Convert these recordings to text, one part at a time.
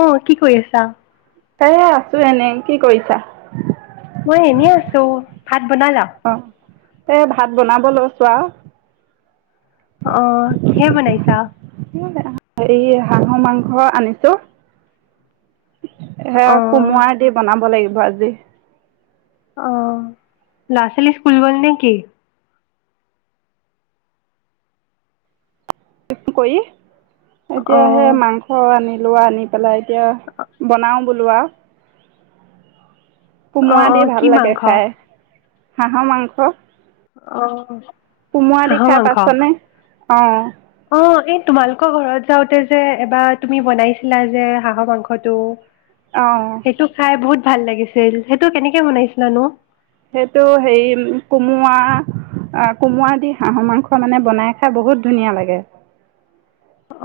অ কি কৰি আছা এ আছো এনেই কি কৰিছা মই এনেই আছো ভাত বনালা এ ভাত বনাব লৈছোঁ আও অ কিহে বনাইছা। হেই [inaudible] হাঁহৰ মাংস আনিছোঁ অ সেয়া কোমোৱাই দি বনাব লাগিব বাজে অহ লৰা ছোৱালী স্কুল গল নেকি কৰি অ এতিয়া সে মাংস আনিছোঁ। লোৱা নিপেলাই এতিয়া বনাও বুলোৱা অ কোমোৱা অ দি কি ভাল লাগে মাংস খাই হাঁহৰ মাংস অ কুমুৰা দি হাঁহৰ খাই মাংস পাইছনে অ অ এই তোমালোকৰ ঘৰত যাওঁতে যে এবাৰ তুমি বনাইছিলা যে হাঁহৰ মাংসটো অঁ সেইটো খাই বহুত ভাল লাগিছিল সেইটো কেনেকে বনাইছিলানো সেইটো হেৰি কোমোৱা কোমোৱা দি হাঁহৰ মাংস মানে বনাই খাই বহুত ধুনীয়া লাগে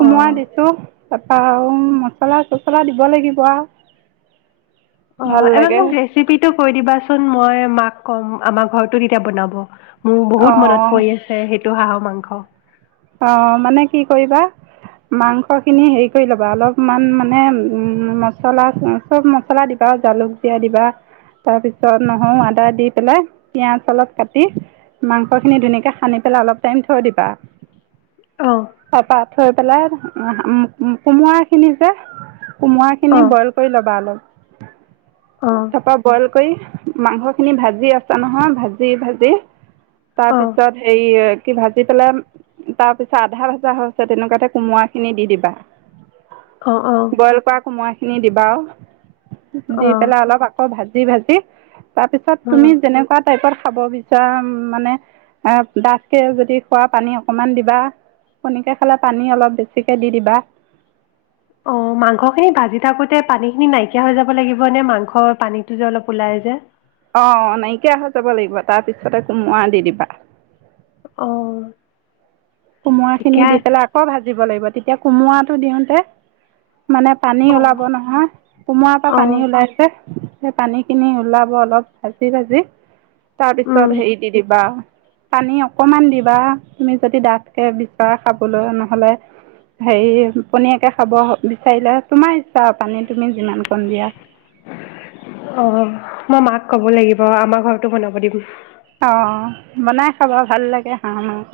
কোমোৰা অ দিছোঁ তাৰপৰা আৰু মছলা চছলা দিব লাগিব আও অ এবাৰ মোক ৰেচিপিটো কৈ দিবাচোন মই মাক কম আমাৰ ঘৰতো তেতিয়া বনাব মোৰ বহুত মনত অঁ পৰি আছে সেই টো হাঁহৰ মাংস অ মানে কি কৰিবা মাংসখিনি হেৰি কৰি ল'বা অলপমান মানে মছলা চব মছলা দিবা জালুকদিয়া দিবা তাৰপিছত নহৰু আদা দি পেলাই পিঁয়াজ অলপ কাটি মাংসখিনি ধুনীয়াকৈ সানি পেলাই অলপ টাইম থৈ দিবা অহ তাৰপৰা থৈ পেলাই উম ম্ কোমোৰা খিনি যে কোমোৰাখিনি অঁ বইল কৰি ল'বা অলপ অঁ তাৰপৰা বইল কৰি মাংস খিনি ভাজি আছা নহয় ভাজি ভাজি অঁ তাৰপিছত সেই এ কি ভাজি পেলাই তাৰ পিছত আধা ভাজা হৈছে তেনেকুৱাতে কোমোৰা খিনি দি দিবা। অঁ অঁ বইল কৰা কোমাৰা। কিনি দিবা দি অঁ পেলাই অলপ আকৌ ভাজ ভাঁজি ভাঁজি তাৰপিছত অঁ তুমি যেনেকুৱা টাইপৰ খাব বিচৰা মানে ডাঠকে যদি খোৱা পানী অকণমান দিবা কণীকৈ খালে পানী অলপ বেছিকৈ দি দিবা অ মাংসখিনি ভাজি থাকোতে পানী খিনি নাইকিয়া হৈ যাব লাগিব নে মাংসৰ পানীটো যে অলপ ওলাই যে? অ নাইকিয়া হৈ যাব লাগিব তাৰ পিছতে কোমোৰা দি দিবা। আহ কোমোৰাখিনি দি পেলাই আকৌ ভাজি দিব লাগিব তেতিয়া কোমোৰাটো দিওঁতে মানে পানী অঁ ওলাব নহয় কোমোৰাৰ পৰা অঁ পানী ওলাইছে। পানী খিনি ওলাব অলপ ভাজি ভাজি। তাৰপিছত হেই দি দিবা পানী অকনমান দিবা তুমি যদি ডাঠ। বিচৰা খাবলৈ নহলে হেৰি পনীয়াকে খাব বিচাৰিলে তোমাৰ চাহ পানী তুমি যিমান কণ দিয়া অঁ মই মাক ক'ব লাগিব আমাৰ ঘৰতো বনাব দিম। অঁ বনাই খাবা ভাল লাগে হাঁহ মাংস।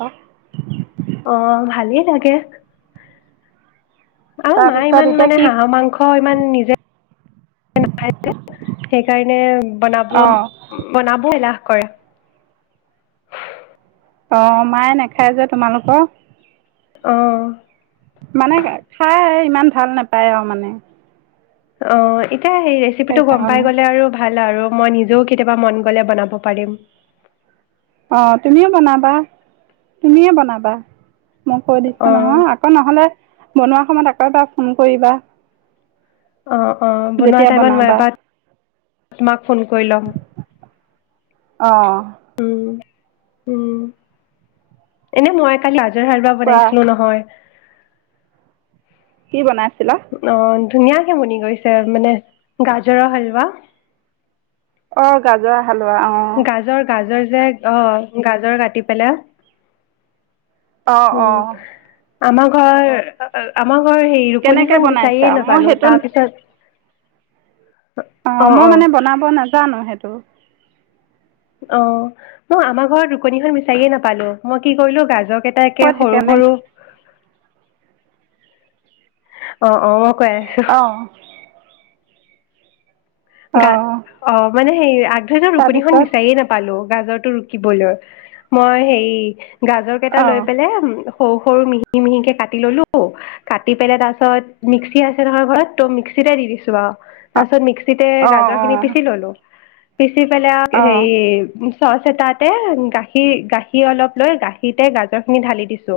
অ ভালেই লাগে। অহ মায়ে তাৰপিছত ইমান এতিয়া মানে কি হাঁহৰ মাংস ইমান নিজে নাখায় যে সেইকাৰণে বনাব অঁ বনাব এলাহ। কৰে অ মায়ে নাখায় যে তোমালোকৰ। অ মানে খাই ইমান ভাল নাপায়। আৰু মানে অ এ সেই ৰেচিপিটো গম পাই সেইকাৰণে গলে আৰু ভাল। ভাল আৰু মই নিজেও কেতিয়াবা মন গলে বনাব পাৰিম। অ তুমিও বনাবা তুমিয়ে বনাবা। মই কৈ দিছো অ নহয় আকৌ নহ'লে। বনোৱা সময়ত আকৌ এবাৰ ফোন কৰিবা। অ অ বনোৱা যেতিয়া টাইমত মই বনাবা এবাৰ তোমাক ফোন কৰি ল'ম। অ উম উম এনেই মই কালি আ যোৱাবাৰ কোৱা বনাইছিলো নহয়। কি বনাই অ ধুনীয়াকে শুনি গৈছে আৰু মানে গাজৰৰ হালোৱা অ গাজৰৰ হালোৱা অঁ গাজৰ গাজৰ যে আহ উম, অ আমাৰ ঘৰ আমাৰ অ হেৰি কেনেকৈ ৰুকনিখন বনাইছা বিচাৰিয়ে নাপালো তাৰ পিছত অ মই মানে বনাব নাজানো সেইটো অ মই আমাৰ ঘৰত ৰুকনিখন বিচাৰিয়ে নাপালো মই কি কৰিলো গাজৰ কেইটাকে ক'ত সৰু সেইকাৰণে সৰু অ অ কৈ আছো অঁ গাত অঁ অ মানে সেই আ থনিও ৰুকনিখন তাৰপিছত বিচাৰিয়ে নাপালো গাজৰ টো ৰুকিবলৈ মই হেৰি গাজৰ কেইটা অঁ লৈ পেলাই সৰু সৰু মিহি মিহিকে কাটি ললো কাটি পেলাই তাৰপাছত মিক্সি আছে নহয় ঘৰত ত মিক্সিতে দি দিছো আৰু তাৰপিছত মিক্স তে অঁ গাজৰ খিনি অঁ পিচি ললো পিচি পেলাই অঁ হেৰি চচ এটাতে গাখীৰ গাখীৰ অলপ লৈ গাখীৰতে গাজৰ খিনি ঢালি দিছো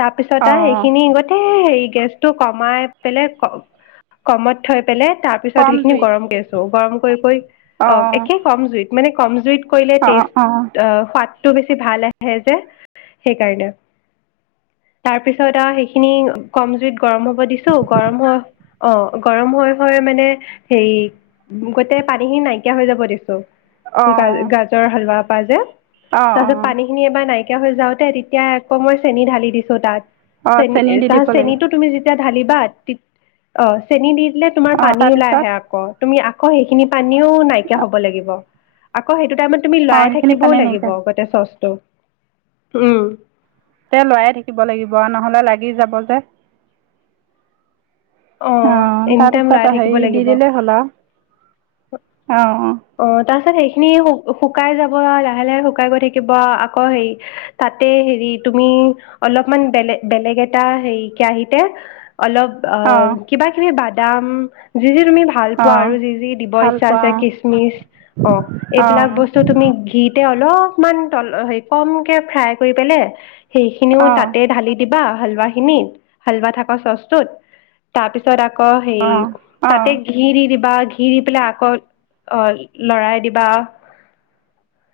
তাৰপিছতে অঁ এইখিনি গোতেই হেৰি গেছটো কমাই পেলাই ক কমত থৈ পেলাই তাৰপিছত কম হেৰি জুইত গৰম কৰিছোঁ গৰম কৰি কৰি অ অঁ একে কম জুইত মানে কম জুইত কৰি লৈ অঁ টেষ্ট অঁ অ ফা ত বেছি ভাল আহে যে সেইকাৰণে তাৰপিছত আৰু সেইখিনি কম জুইত গৰম হ'ব দিছো গৰম হোৱাৰ অ গৰম হৈ হৈ মানে হেৰি গোতেই পানী খিনি নাইকিয়া হৈ যাব দিছো অঁ গা গাজৰ হালোৱাত বাজে অঁ তাৰপিছত অঁ পানী খিনি এবাৰ নাই ন হৈ যাওতে তেতিয়া আকৌ মই চেনি ঢালি দিছো তাত অঁ চেনি দি তাৰ দিব লাগিব চেনীতটো তুমি যেতিয়া ধালি বাদ চেনি দি তোমাৰ অঁ পানী ওলাই তাৰপিছত আহে আঁ তুমি আকৌ সেইখিনি পানীও নাইকিয়া হ'ব লাগিব আকৌ সেই সটো টাইমত তুমি অঁ লৰাই সেইখিনি থাকিবও পানী লাগিব নাইকিয়া তাতে চচটো ওম তে লৰায় থাকিব লাগিব নহলে লাগি যাব যে অঁ এনি টাইম তাৰপিছত লৰাই থাকিব হেৰি দি লাগিব দিলেই হ'ল আৰু অঁ অ তাৰপিছত খিনি শুকাই যাব লাহে লাহে শুকাই গৈ থাকিব আকৌ হেৰি তাতে হেৰি তুমি অলপমান বেলেগ বেলেগ এটা হেৰি কেৰাহিতে অলপ অঁ অঁ কিবা কিবি বাদাম যি যি তুমি ভাল পোৱা অঁ আৰু যি যি দিব ভাল ইচ্ছা পোৱা আছে কিচমিচ অঁ এইবিলাক অঁ বস্তু তুমি গীত এতিয়া অলপমান তল হে কমকে ফ্ৰাই কৰি পেললে সেইখিনিও অঁ তাতে ঢালি দিব বা হালোৱা খিনিত হালোৱা থকা চচটোত তাৰপিছত আঁ আকৌ হে অঁ অঁ অঁ তাতে ঘি দি দিবা দি পেলাই আকৌ আহ লৰাই দিবা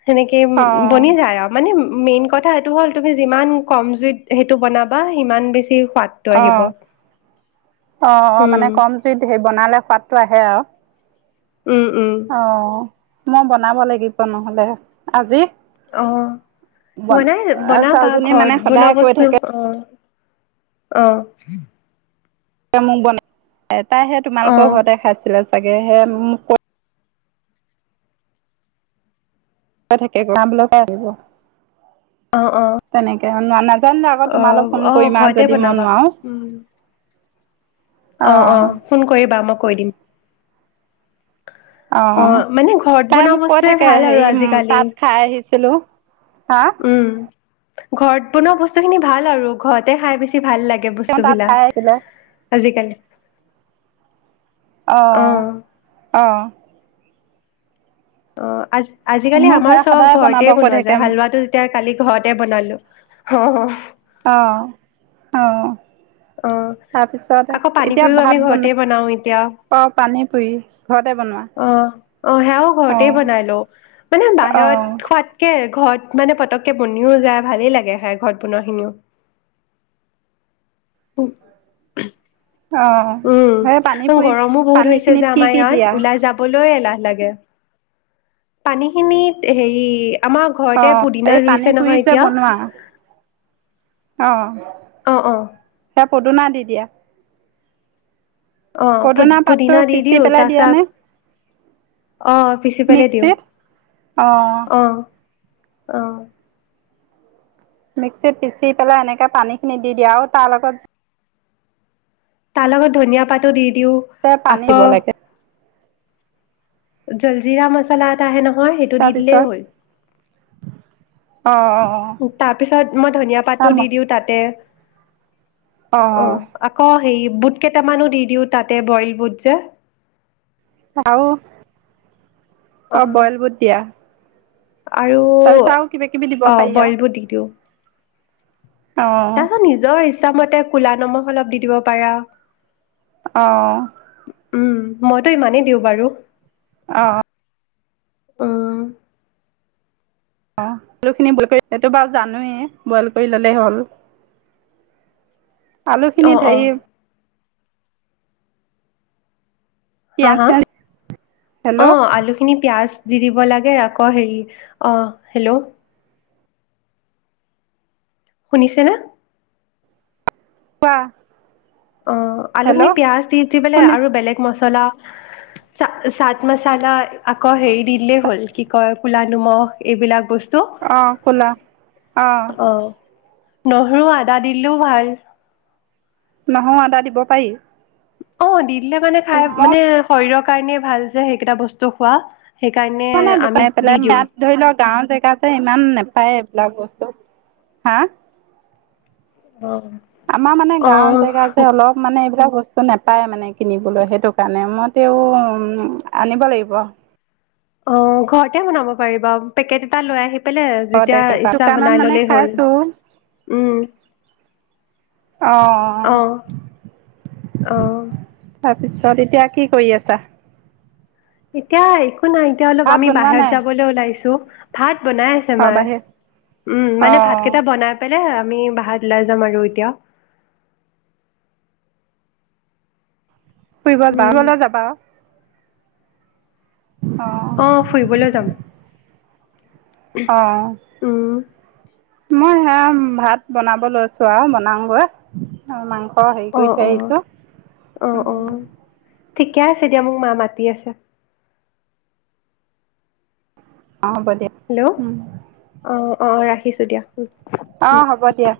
সেনেকে উ অঁ বনি যায় আৰু মানে মেইন কথা এইটো হ'ল তুমি যিমান কম জুইত সেইটো বনাবা সিমান বেছি পাতটো অঁ আহিব অঁ অঁ উম মানে কম জুইত হেৰি বনালে সোৱাদটো আহে আৰু উম উম অঁ মই বনাব লাগিব নহলে আজি অঁ বন ম নাই বনাবা ছোৱালীজনী মানে ঘৰত বনোৱা সদায় কৈ বস্তু থাকে অঁ অ' মোক বনাই [unintelligible] এ তাইহে অ তোমালোকৰ ঘৰতে খাইছিলে তাকে সে মোক ক [unintelligible] থাকে গৰাবল পৰাে আহিব অঁ অঁ শুনানা জান আকৌ তোমালোক ফোন কৰিবা যদি মই বনাবা নোৱাৰো উম অ অ অঁ ফোন কৰিবা মোক কৈ দিম অঁ অ মানে ঘৰত তাই বনোৱা মোক কৈ বস্তুৱে থাকে ভাল আৰু হেৰি আজিকালি তাত খাই আহিছিলোঁ হা উম ঘৰত বনোৱা বস্তু খিনি ভাল আৰু ঘৰতে খাই বেছি ভাল লাগে তেওঁ তাত খাই আহিলে আজিকাল অঁ অ অ আজ আজিকালি মোক আমাৰ সেয়া চব সদায় বনাব ঘৰতে কৈ বনোৱা থাকে যায় হালোৱাটো এতিয়া কালি ঘৰতে বনালো হয় হয় অহ অহ অ আকৌ পানী পুৰিও ভাত আমি বন ঘৰতে বনাও এতিয়া অ অঁ পানী পুৰি ঘৰতে বনোৱা অ সেয়াও ঘৰতে অঁ বনাই লও মানে অ', বাহিৰত খোৱাতকে ঘৰত মানে পতককে বনিও যায় ভালেই লাগে খাই ঘৰত বনোৱা খিনিও অ সেই পানী উম পুৰিত গৰমো বহুত পানী হৈছে যে খিনিত কি আমাৰ কি দিয়া? ইয়াত ওলাই যাবলৈ এলা লাগে পানী খিনিত হেৰি আমাৰ ঘৰতে অ', পুদিনা এই পানী ৰুইছে পুৰি নহয় যে এতিয়া বনোৱা অ অ অ পদুনা দি দিয়া অ পুদি পদুনা পাতটো পুদিনা দি পিচি দিওঁ পেলাই দিয়া নে তাৰপিছত অ পিচি পেলাই দিওঁ মিক্সিত? অ অহ মিক্সিত পিচি পেলাই এনেকে পানী খিনি দি দিয়া আৰু তাৰ লগত তাৰ লগত ধনিয়া পাতো দি দিওঁ যে পানী দিব আকৌ লাগে জলজিৰা মছলা এটা আহে নহয় সেই সেইটো দি দিলেই তাৰপিছত হ'ল অ', তাৰ পিছত মই ধনিয়া পাতো দি অ', দিওঁ তাতে অ আকৌ হে বুট কেইটামানো দি দিওঁ তাতে বইল বুট যে চাওঁ অ অঁ বইল বুট দিয়া আৰু তাৰপিছত আৰু কিবা কিবি দিব অ পাৰি আৰু বইলবোৰ দি দিওঁ অ', তাৰপিছত নিজৰ পিছ মতে কলা নমখ অলপ দি দিব পাৰে অ অ উম মইতো ইমানেই দিওঁ বাৰু অ অ উম অ আলুখিনি বইল কৰি এইটো বাৰু জানোৱেই বইল কৰি ল'লেই হ'ল অ', আলুখিনিত অ', সেৰি হা পিঁয়াজ হা চিয়াজ অ হেল্ল' আলুখিনি পিয়াজ দি দিব লাগে আকৌ হেৰি অ হেল্ল' শুনিছে নে কোৱা অ আলু খিনি হেল্ল' পিয়য়াজ দি দি পেললে শুনি আৰু বেলেগ মছলা জলা চাট মচলা আকৌ হেৰি দিলেই হ'ল কি কয় কোলা নিমখ এইবিলাক বস্তু অঁ খোলা অঁ অ', নহৰু আদা দিলেও ভাল নহয় আদা দিব পাৰি অ দ [unintelligible] দি মানে খাই মই মানে শৰীৰৰ কাৰণেই ভাল যে সেইকেইটা বস্তু খোৱা সেইকাৰণে মানে নাই আমি দোকানী দি পেলাই দিওঁ মাত ধৰি লওক গাঁৱৰ জেগাতে ইমান নোপায় এইবিলাক বস্তু হা অ', আমাৰ মানে গাঁওৰ জেগা যে অ'। অলপ মানে এইবিলাক বস্তু নোপায় মানে কিনিবলৈ সেইটো কাৰণে মই তেওঁ আনিব লাগিব অ ঘৰতে বনাব পাৰিব পেকেট এটা লৈ আহিবা কেলে ঘৰতে যেতিয়া ইচ্ছা দোকানত বনাই মানে ললেই হ'ল খাইছোঁ উম অঁ অ অ তাৰপিছত এতিয়া কি কৰি আছা এতিয়াই এক নাই এতিয়া অলপ ভাত আমি বনোৱা বাহিৰত নাই। যাবলৈ ওলাইছো ভাত [unintelligible] বনাই আছে অ মাৰে বাহিৰত উম অ মানে ভাতকেইটা বনাই আমি বাহাত ওলাই যাম আৰু এতিয়া। ফুৰিব বা উম গলেও যাবা। অ অ ফুৰিবলৈ যাম। আহ উম মই সেয়া ভাত বনাব লৈছো আৰু বনাওঁগৈ মাংস অ হেৰি কৰি থৈ আহিছো। অ অ ঠিকে আছে দিয়া মোক মা মাতি আছে। অ হ'ব দিয়া। হেল্ল' অ অ ৰাখিছোঁ দিয়া। উম অ হ'ব দিয়া।